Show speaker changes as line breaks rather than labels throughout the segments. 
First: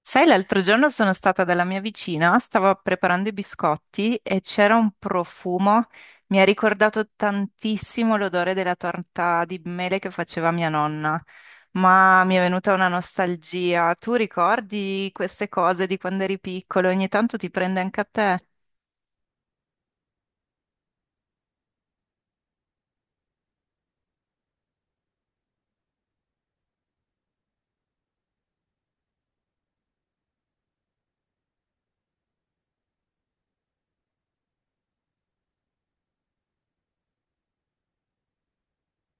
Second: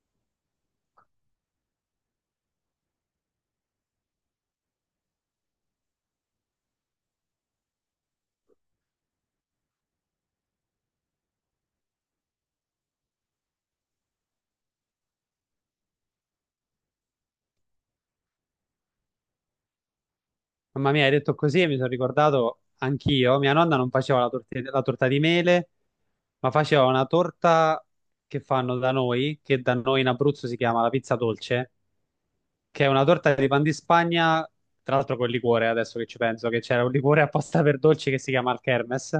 Sai, l'altro giorno sono stata dalla mia vicina, stavo preparando i biscotti e c'era un profumo, mi ha ricordato tantissimo l'odore della torta di mele che faceva mia nonna, ma mi è venuta una nostalgia. Tu ricordi queste cose di quando eri piccolo? Ogni tanto ti prende anche a te?
Mamma mia, hai detto così e mi sono ricordato anch'io. Mia nonna non faceva la, la torta di mele, ma faceva una torta che fanno da noi, che da noi in Abruzzo si chiama la pizza dolce, che è una torta di pan di Spagna, tra l'altro col liquore, adesso che ci penso, che c'era un liquore apposta per dolci che si chiama il Kermes,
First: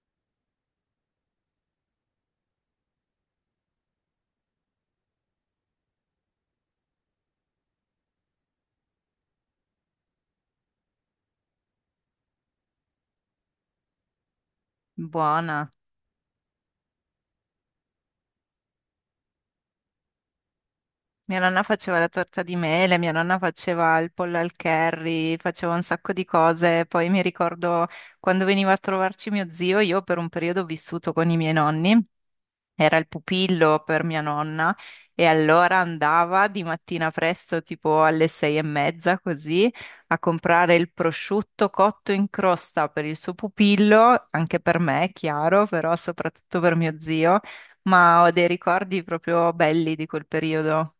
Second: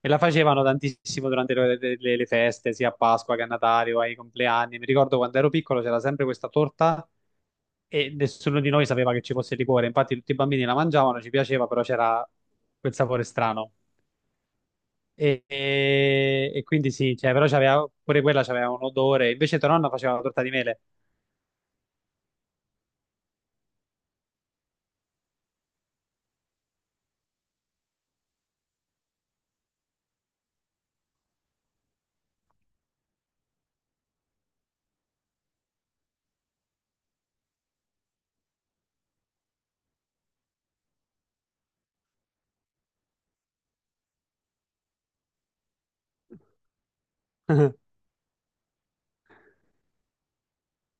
e la facevano tantissimo durante le, le feste, sia a Pasqua che a Natale o ai compleanni. Mi ricordo quando ero piccolo c'era sempre questa torta e nessuno di noi sapeva che ci fosse il liquore, infatti tutti i bambini la mangiavano, ci piaceva, però c'era quel sapore strano. E,
Buona.
e- e quindi sì, cioè, però c'aveva, pure quella c'aveva un odore, invece tua nonna faceva la torta di mele,
Mia nonna faceva la torta di mele, mia nonna faceva il pollo al curry, faceva un sacco di cose. Poi mi ricordo quando veniva a trovarci mio zio, io per un periodo ho vissuto con i miei nonni, era il pupillo per mia nonna e allora andava di mattina presto, tipo alle 6:30 così, a comprare il prosciutto cotto in crosta per il suo pupillo, anche per me, chiaro, però soprattutto per mio zio, ma ho dei ricordi proprio belli di quel periodo.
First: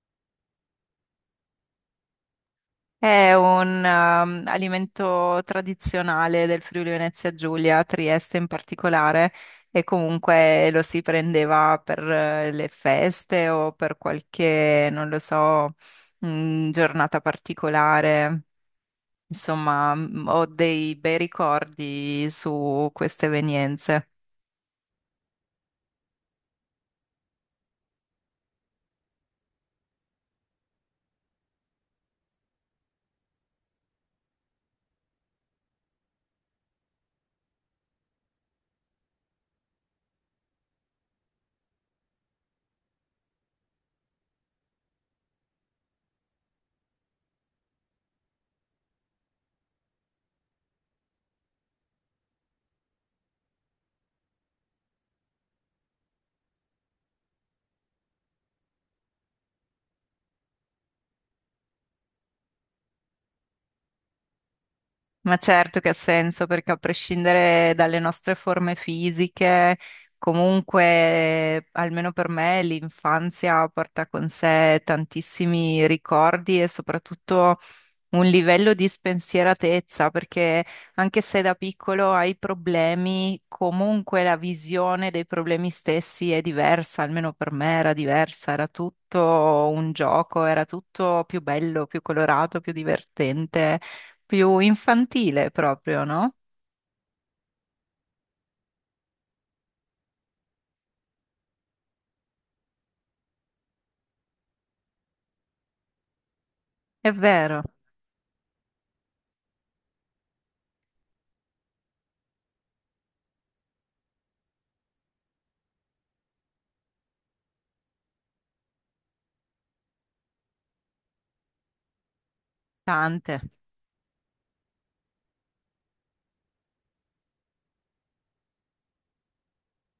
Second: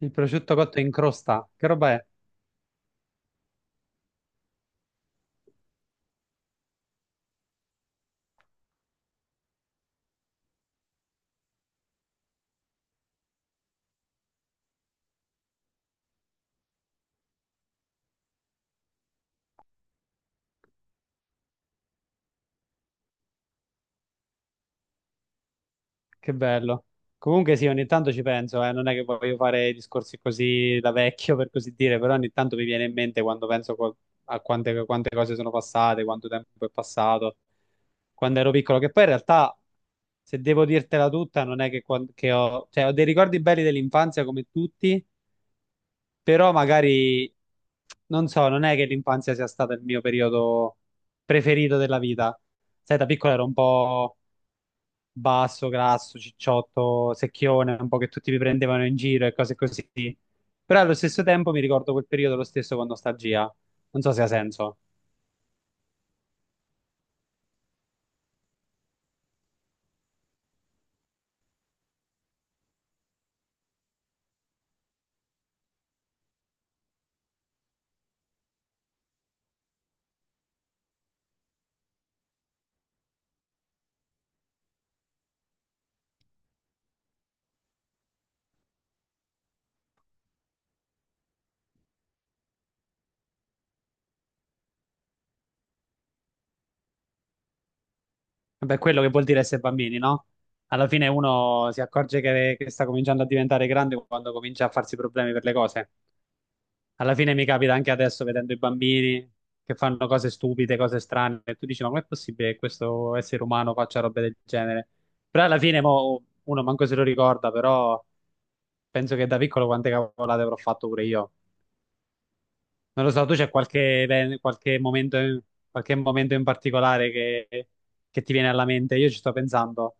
il prosciutto cotto in crosta, che roba è?
È un alimento tradizionale del Friuli Venezia Giulia, Trieste in particolare, e comunque lo si prendeva per le feste o per qualche, non lo so, giornata particolare. Insomma, ho dei bei ricordi su queste evenienze.
Che bello. Comunque sì, ogni tanto ci penso, non è che voglio fare discorsi così da vecchio, per così dire, però ogni tanto mi viene in mente quando a quante, quante cose sono passate, quanto tempo è passato, quando ero piccolo, che poi in realtà, se devo dirtela tutta, non è che, cioè, ho dei ricordi belli dell'infanzia come tutti, però magari, non so, non è che l'infanzia sia stato il mio periodo preferito della vita. Sai, da piccolo ero un po' basso, grasso, cicciotto, secchione, un po' che tutti mi prendevano in giro e cose così. Però allo stesso tempo mi ricordo quel periodo lo stesso con nostalgia. Non so se ha senso.
Ma certo che ha senso, perché a prescindere dalle nostre forme fisiche, comunque, almeno per me, l'infanzia porta con sé tantissimi ricordi e soprattutto un livello di spensieratezza, perché anche se da piccolo hai problemi, comunque la visione dei problemi stessi è diversa, almeno per me era diversa, era tutto un gioco, era tutto più bello, più colorato, più divertente, più infantile proprio, no?
Vabbè, quello che vuol dire essere bambini, no? Alla fine uno si accorge che sta cominciando a diventare grande quando comincia a farsi problemi per le cose.
È
Alla fine mi
vero,
capita anche adesso vedendo i bambini che fanno cose stupide, cose strane, e tu dici, ma com'è possibile che questo essere umano faccia robe del genere? Però alla fine mo, uno manco se lo ricorda, però penso che da piccolo quante cavolate avrò fatto pure io. Non lo so, tu
tante.
c'è qualche, qualche momento, qualche momento in particolare che ti viene alla mente? Io ci sto pensando,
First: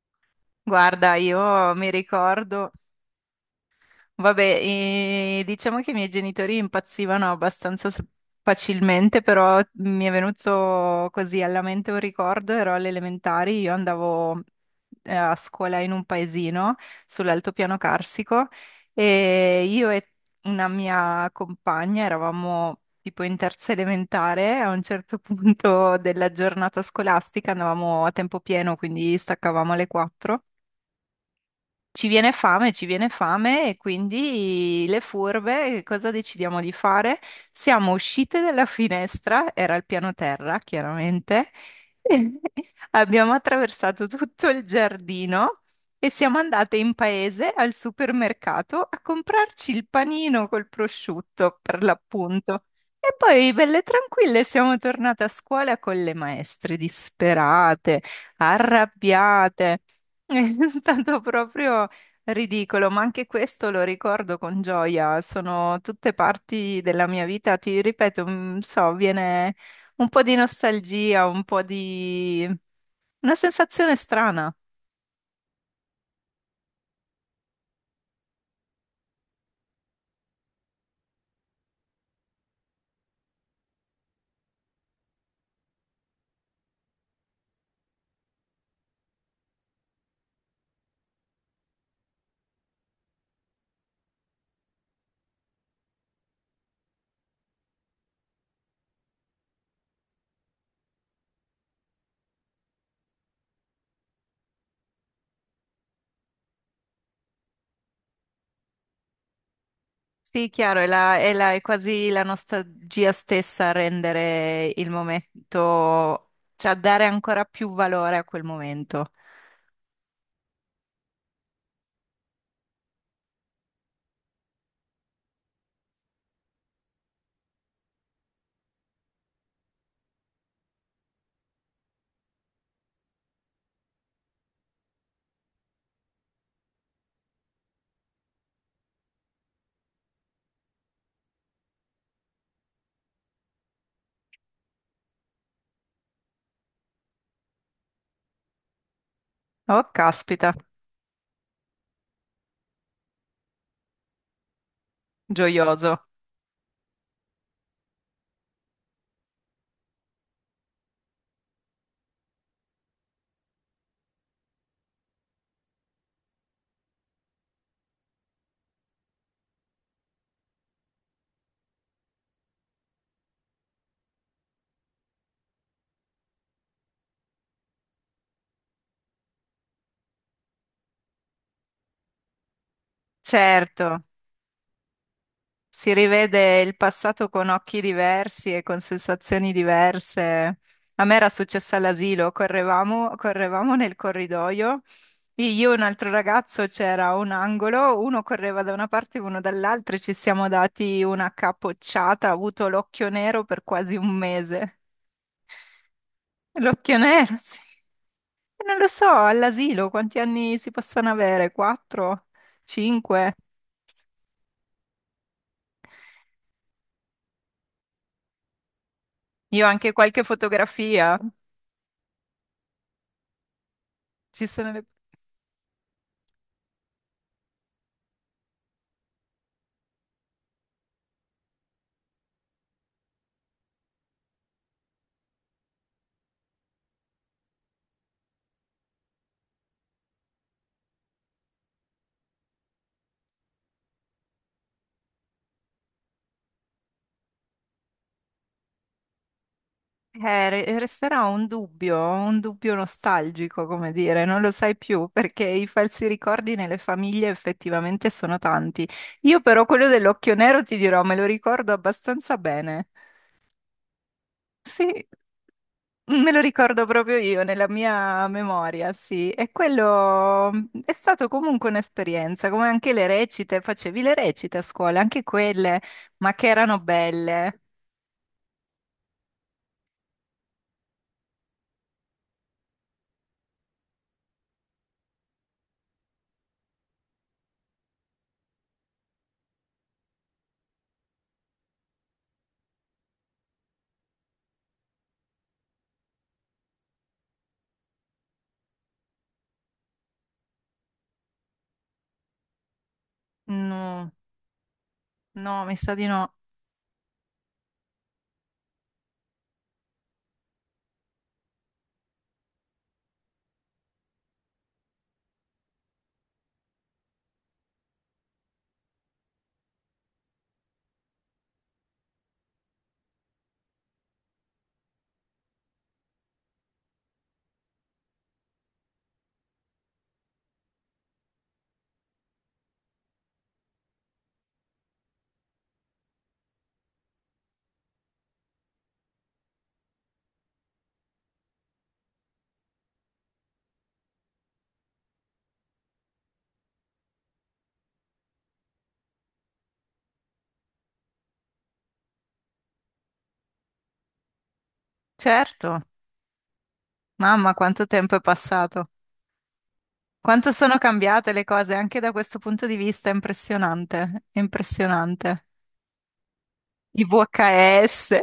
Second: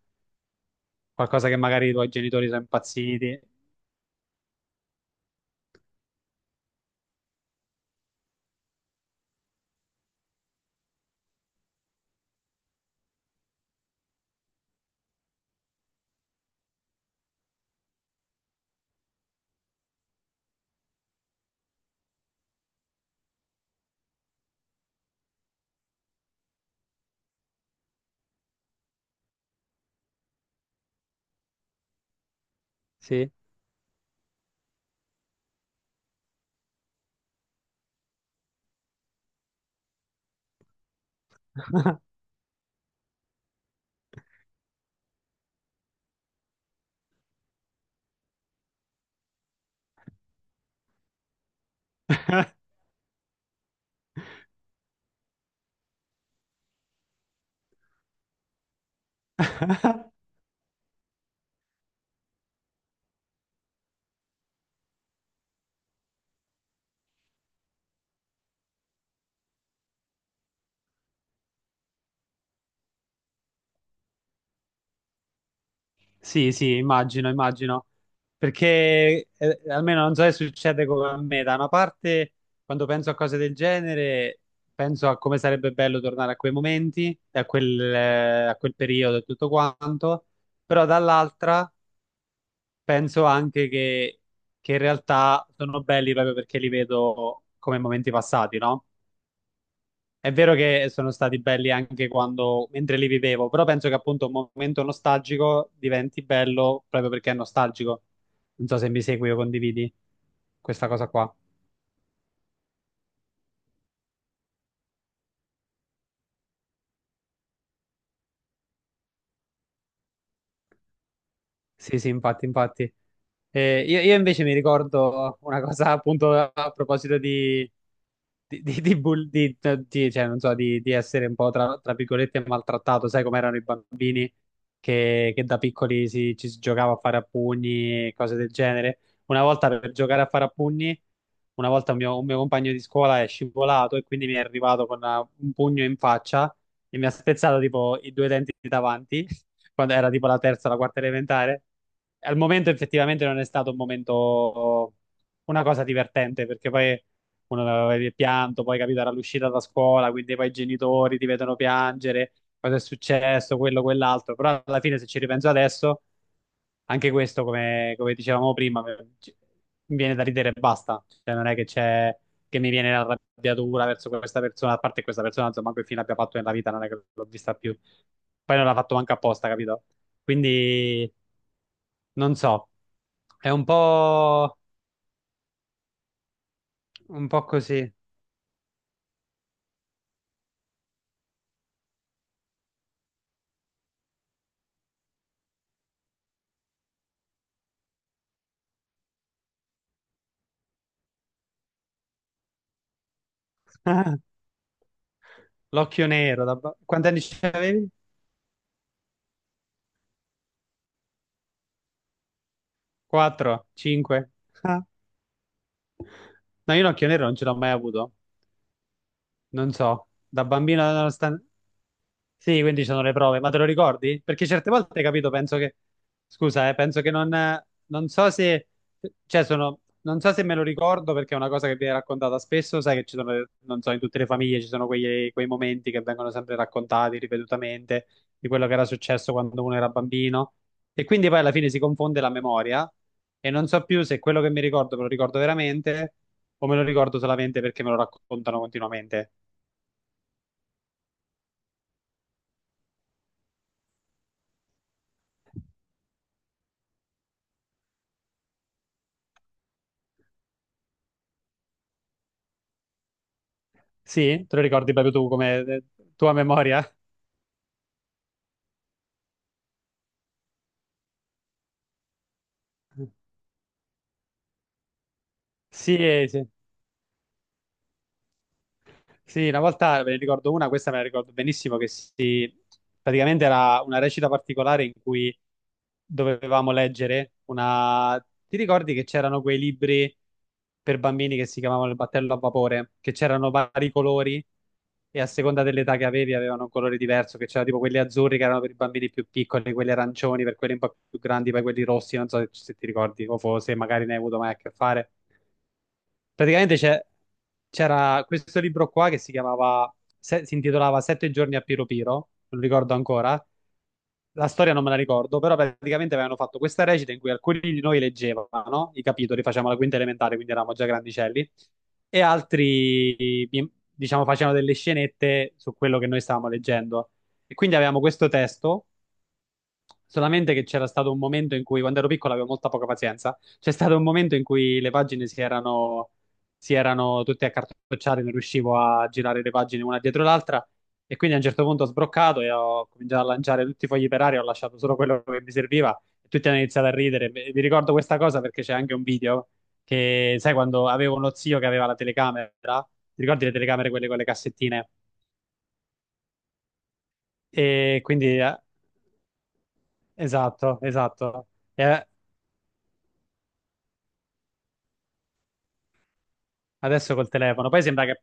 Guarda,
qualcosa che
io
magari
mi
i tuoi genitori sono
ricordo.
impazziti.
Vabbè, diciamo che i miei genitori impazzivano abbastanza facilmente, però mi è venuto così alla mente un ricordo, ero alle elementari, io andavo a scuola in un paesino sull'altopiano carsico e io e una mia compagna eravamo tipo in 3ª elementare, a un certo punto della giornata scolastica andavamo a tempo pieno, quindi staccavamo alle 4. Ci viene fame e quindi le furbe, che cosa decidiamo di fare? Siamo uscite dalla finestra, era il piano terra, chiaramente. Abbiamo attraversato tutto il giardino e siamo andate in paese al supermercato a comprarci il panino col prosciutto, per l'appunto. E poi, belle tranquille, siamo tornate a scuola con le maestre disperate, arrabbiate. È stato proprio ridicolo, ma anche questo lo ricordo con gioia, sono tutte parti della mia vita, ti ripeto, mm, so, viene un po' di nostalgia, un po' di una sensazione strana.
Sì, sì, immagino, immagino. Perché almeno non so se succede come a me, da una parte quando penso a cose del genere penso a come sarebbe bello tornare a quei momenti, e a quel periodo e tutto quanto, però dall'altra penso anche che in realtà sono belli proprio perché li vedo come momenti passati, no? È vero che sono stati belli anche quando, mentre li vivevo, però penso che appunto un momento nostalgico diventi bello proprio perché è nostalgico. Non so se mi segui o condividi
Sì, chiaro, è,
questa cosa qua.
è quasi la nostalgia stessa a rendere il momento, cioè a dare ancora più valore a quel momento.
Sì, sì, infatti, infatti. Io invece mi ricordo una cosa appunto a proposito di, di, di- di bull- di- cioè, non so, di essere un po' tra, tra virgolette maltrattato, sai com'erano i bambini che da piccoli si, ci si giocava a fare a pugni e cose del genere. Una volta per giocare a fare a pugni, una volta un mio compagno di scuola è scivolato e quindi mi è arrivato con un pugno in faccia e mi ha spezzato tipo i due denti davanti,
Oh,
quando era tipo la
caspita,
terza o la quarta elementare. Al momento effettivamente non è stato un momento, una cosa
gioioso.
divertente, perché poi uno aveva pianto, poi capito era l'uscita da scuola, quindi poi i genitori ti vedono piangere, cosa è successo, quello, quell'altro, però alla fine se ci ripenso adesso anche questo, come, come dicevamo prima, mi viene da ridere e basta. Cioè, non è che c'è che mi viene l'arrabbiatura verso questa persona, a parte questa persona, insomma, che fine abbia fatto nella vita, non è che l'ho vista più. Poi non l'ha fatto manco apposta, capito? Quindi, non so, è
Certo. Si rivede il
un
passato
po'
con occhi
così.
diversi e con sensazioni diverse. A me era successo all'asilo, correvamo, correvamo nel corridoio, io e un altro ragazzo c'era un angolo, uno correva da una parte e uno dall'altra e ci siamo dati una capocciata, ho avuto l'occhio nero per quasi un mese.
L'occhio nero,
L'occhio
quanti anni
nero,
ce
sì.
avevi?
E non lo so, all'asilo quanti anni si possono avere? Quattro? Cinque?
4, 5? No, io l'occhio nero non ce l'ho mai avuto,
Io ho
non
anche
so,
qualche
da bambino,
fotografia.
nonostante... Sì, quindi ci sono le prove, ma te lo ricordi? Perché
Ci
certe
sono le...
volte, capito, penso che... Scusa, penso che non... Non so se... Cioè, sono... Non so se me lo ricordo perché è una cosa che viene raccontata spesso, sai che ci sono, non so, in tutte le famiglie ci sono quei momenti che vengono sempre raccontati ripetutamente di quello che era successo quando uno era bambino e quindi poi alla fine si confonde la memoria e non so più se quello che mi ricordo me lo ricordo veramente o me lo ricordo solamente perché me lo raccontano continuamente.
Resterà un dubbio nostalgico, come dire, non lo sai più perché i falsi ricordi nelle famiglie effettivamente sono tanti. Io però quello dell'occhio nero ti dirò, me lo ricordo abbastanza bene.
Sì? Te lo ricordi
Sì,
proprio tu come
me
tua
lo
memoria?
ricordo proprio io nella mia memoria, sì. E quello mm, è stato comunque un'esperienza, come anche le recite, facevi le recite a scuola, anche quelle,
Sì,
ma
sì.
che erano belle.
Sì, una volta ve ne ricordo una, questa me la ricordo benissimo, che si... praticamente era una recita particolare in cui dovevamo leggere una... Ti ricordi che c'erano quei libri per bambini che si chiamavano il battello a vapore, che c'erano vari colori e a seconda dell'età che avevi avevano un colore diverso, che c'erano tipo quelli azzurri che erano per i bambini più piccoli, quelli arancioni per quelli un po' più grandi, poi quelli rossi, non so se ti ricordi o se magari
No,
ne hai avuto mai a che fare.
no, mi sa di no.
Praticamente c'era questo libro qua che si chiamava, si intitolava Sette giorni a Piro Piro, non ricordo ancora, la storia non me la ricordo, però praticamente avevano fatto questa recita in cui alcuni di noi leggevano i capitoli, facevamo la quinta elementare, quindi eravamo già grandicelli, e altri, diciamo, facevano delle scenette su quello che noi stavamo leggendo. E quindi avevamo questo testo. Solamente che c'era stato un momento in cui, quando ero piccolo, avevo molta poca pazienza. C'è stato un momento in cui le pagine si erano tutte accartocciate, non riuscivo a girare le pagine una dietro l'altra. E quindi a un certo punto ho sbroccato e ho cominciato a lanciare tutti i fogli per aria, ho lasciato solo quello che mi serviva. E tutti hanno iniziato a ridere. E vi ricordo questa cosa perché c'è anche un video che, sai, quando avevo uno zio che aveva la telecamera, ti ricordi le telecamere, quelle con le cassettine?
Certo. Mamma, quanto
E
tempo è
quindi,
passato. Quanto sono
esatto,
cambiate le
esatto.
cose anche
E
da questo punto di vista, è impressionante, è impressionante. I
Adesso col telefono. Poi sembra
VHS,
che...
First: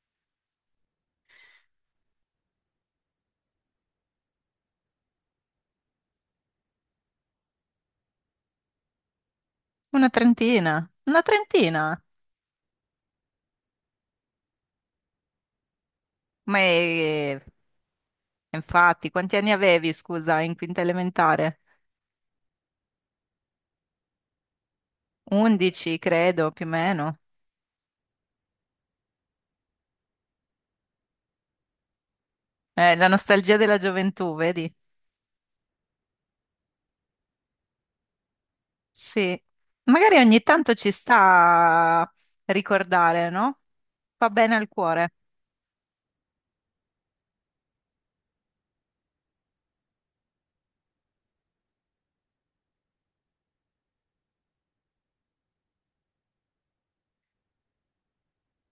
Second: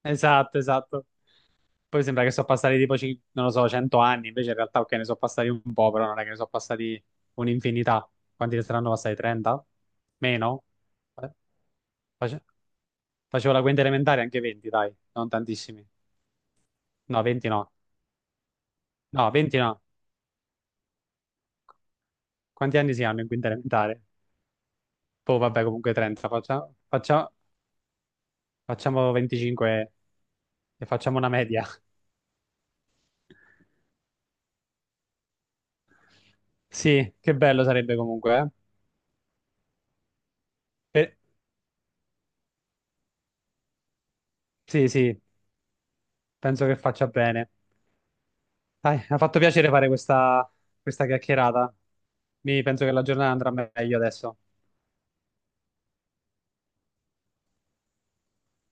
Esatto, esatto. Poi sembra che sono passati tipo, non lo so, 100 anni. Invece in realtà, ok, ne sono passati un po', però non è che ne sono passati un'infinità. Quanti ne saranno passati? 30?
una
Meno?
trentina, una
Eh,
trentina.
face- Facevo la quinta elementare, anche 20, dai. Non tantissimi.
Ma
No,
è-
20 no.
Infatti,
No,
quanti anni
20 no.
avevi, scusa, in 5ª elementare?
Quanti anni si hanno in quinta elementare? Poi vabbè, comunque
11,
30.
credo, più o meno.
Facciamo 25 e facciamo una media.
La nostalgia della gioventù, vedi?
Sì, che bello sarebbe comunque, eh?
Sì. Magari ogni tanto ci
Per-
sta a ricordare, no? Fa bene al
Sì,
cuore.
sì. Penso che faccia bene. Dai, mi ha fatto piacere fare questa, questa chiacchierata. Mi penso che la giornata andrà meglio adesso.